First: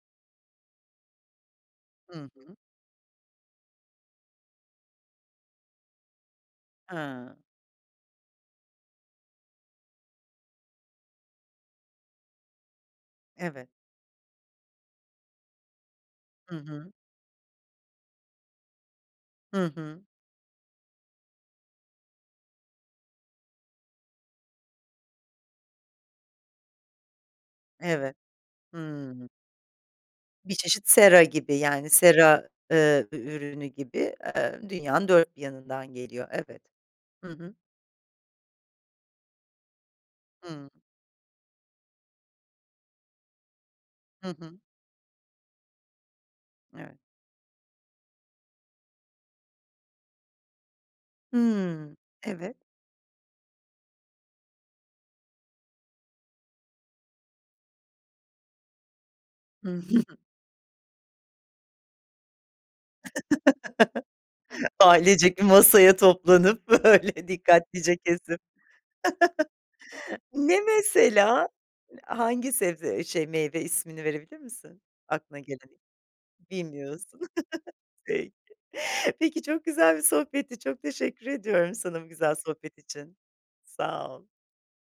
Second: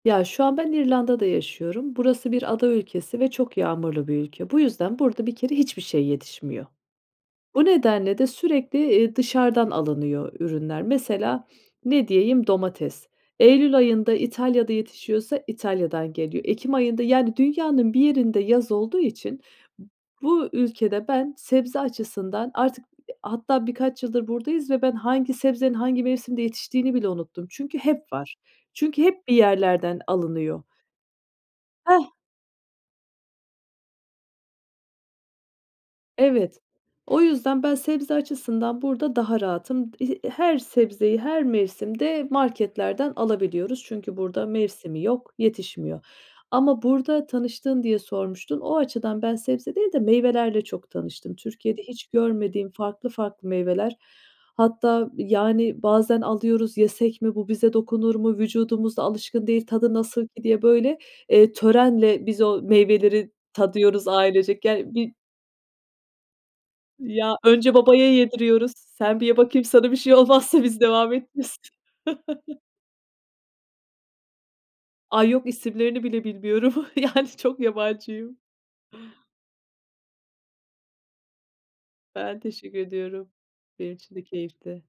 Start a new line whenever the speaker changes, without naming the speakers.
Ya, şu an ben İrlanda'da yaşıyorum.
Hı
Burası bir
hı.
ada ülkesi ve çok yağmurlu bir ülke. Bu yüzden burada bir kere hiçbir şey yetişmiyor.
He.
O nedenle de sürekli, eee, dışarıdan alınıyor ürünler. Mesela, ne diyeyim, domates.
Evet.
Eylül ayında İtalya'da yetişiyorsa İtalya'dan geliyor.
Hı
Ekim
hı.
ayında, yani, dünyanın bir yerinde yaz olduğu için
Hı
b
hı.
bu ülkede ben sebze açısından artık h hatta birkaç yıldır buradayız ve ben hangi sebzenin hangi mevsimde yetiştiğini bile unuttum. Çünkü hep
Evet.
var. Çünkü
Hımm.
hep bir yerlerden
Bir
alınıyor.
çeşit sera gibi yani
Heh.
sera, eee, ü ürünü gibi, eee, dünyanın 4 bir yanından geliyor,
Evet.
evet.
O
Hı hı.
yüzden ben sebze açısından burada daha rahatım. He her
Hımm.
sebzeyi her mevsimde marketlerden alabiliyoruz. Çünkü
Hı
burada
hı.
mevsimi yok, yetişmiyor ama
[unintelligible]
burada tanıştığın diye sormuştun. O açıdan ben sebze değil de meyvelerle çok tanıştım. Türkiye'de
Hmm,
hiç
evet.
görmediğim farklı farklı meyveler, hatta, yani, bazen alıyoruz, "Yesek mi, bu bize dokunur mu, vücudumuz da alışkın değil,
Hı
tadı nasıl ki?" diye, böyle, eee, törenle biz o meyveleri tadıyoruz ailecek. Yani, bir
Ailecek bir masaya toplanıp böyle
Ya, önce
dikkatlice
babaya
kesip.
yediriyoruz. "Sen bir ye bakayım sana bir şey
Ne
olmazsa biz devam
mesela?
ederiz."
Hangi sebze, eee, şey meyve ismini verebilir misin,
Ay,
aklına
yok
geleni?
isimlerini bile bilmiyorum.
Bilmiyorsun.
Yani çok
Peki,
yabancıyım.
peki, çok güzel bir sohbetti, çok teşekkür ediyorum sana bu güzel
Ben teşekkür
sohbet için,
ediyorum. Benim
sağ
için de
ol.
keyifti.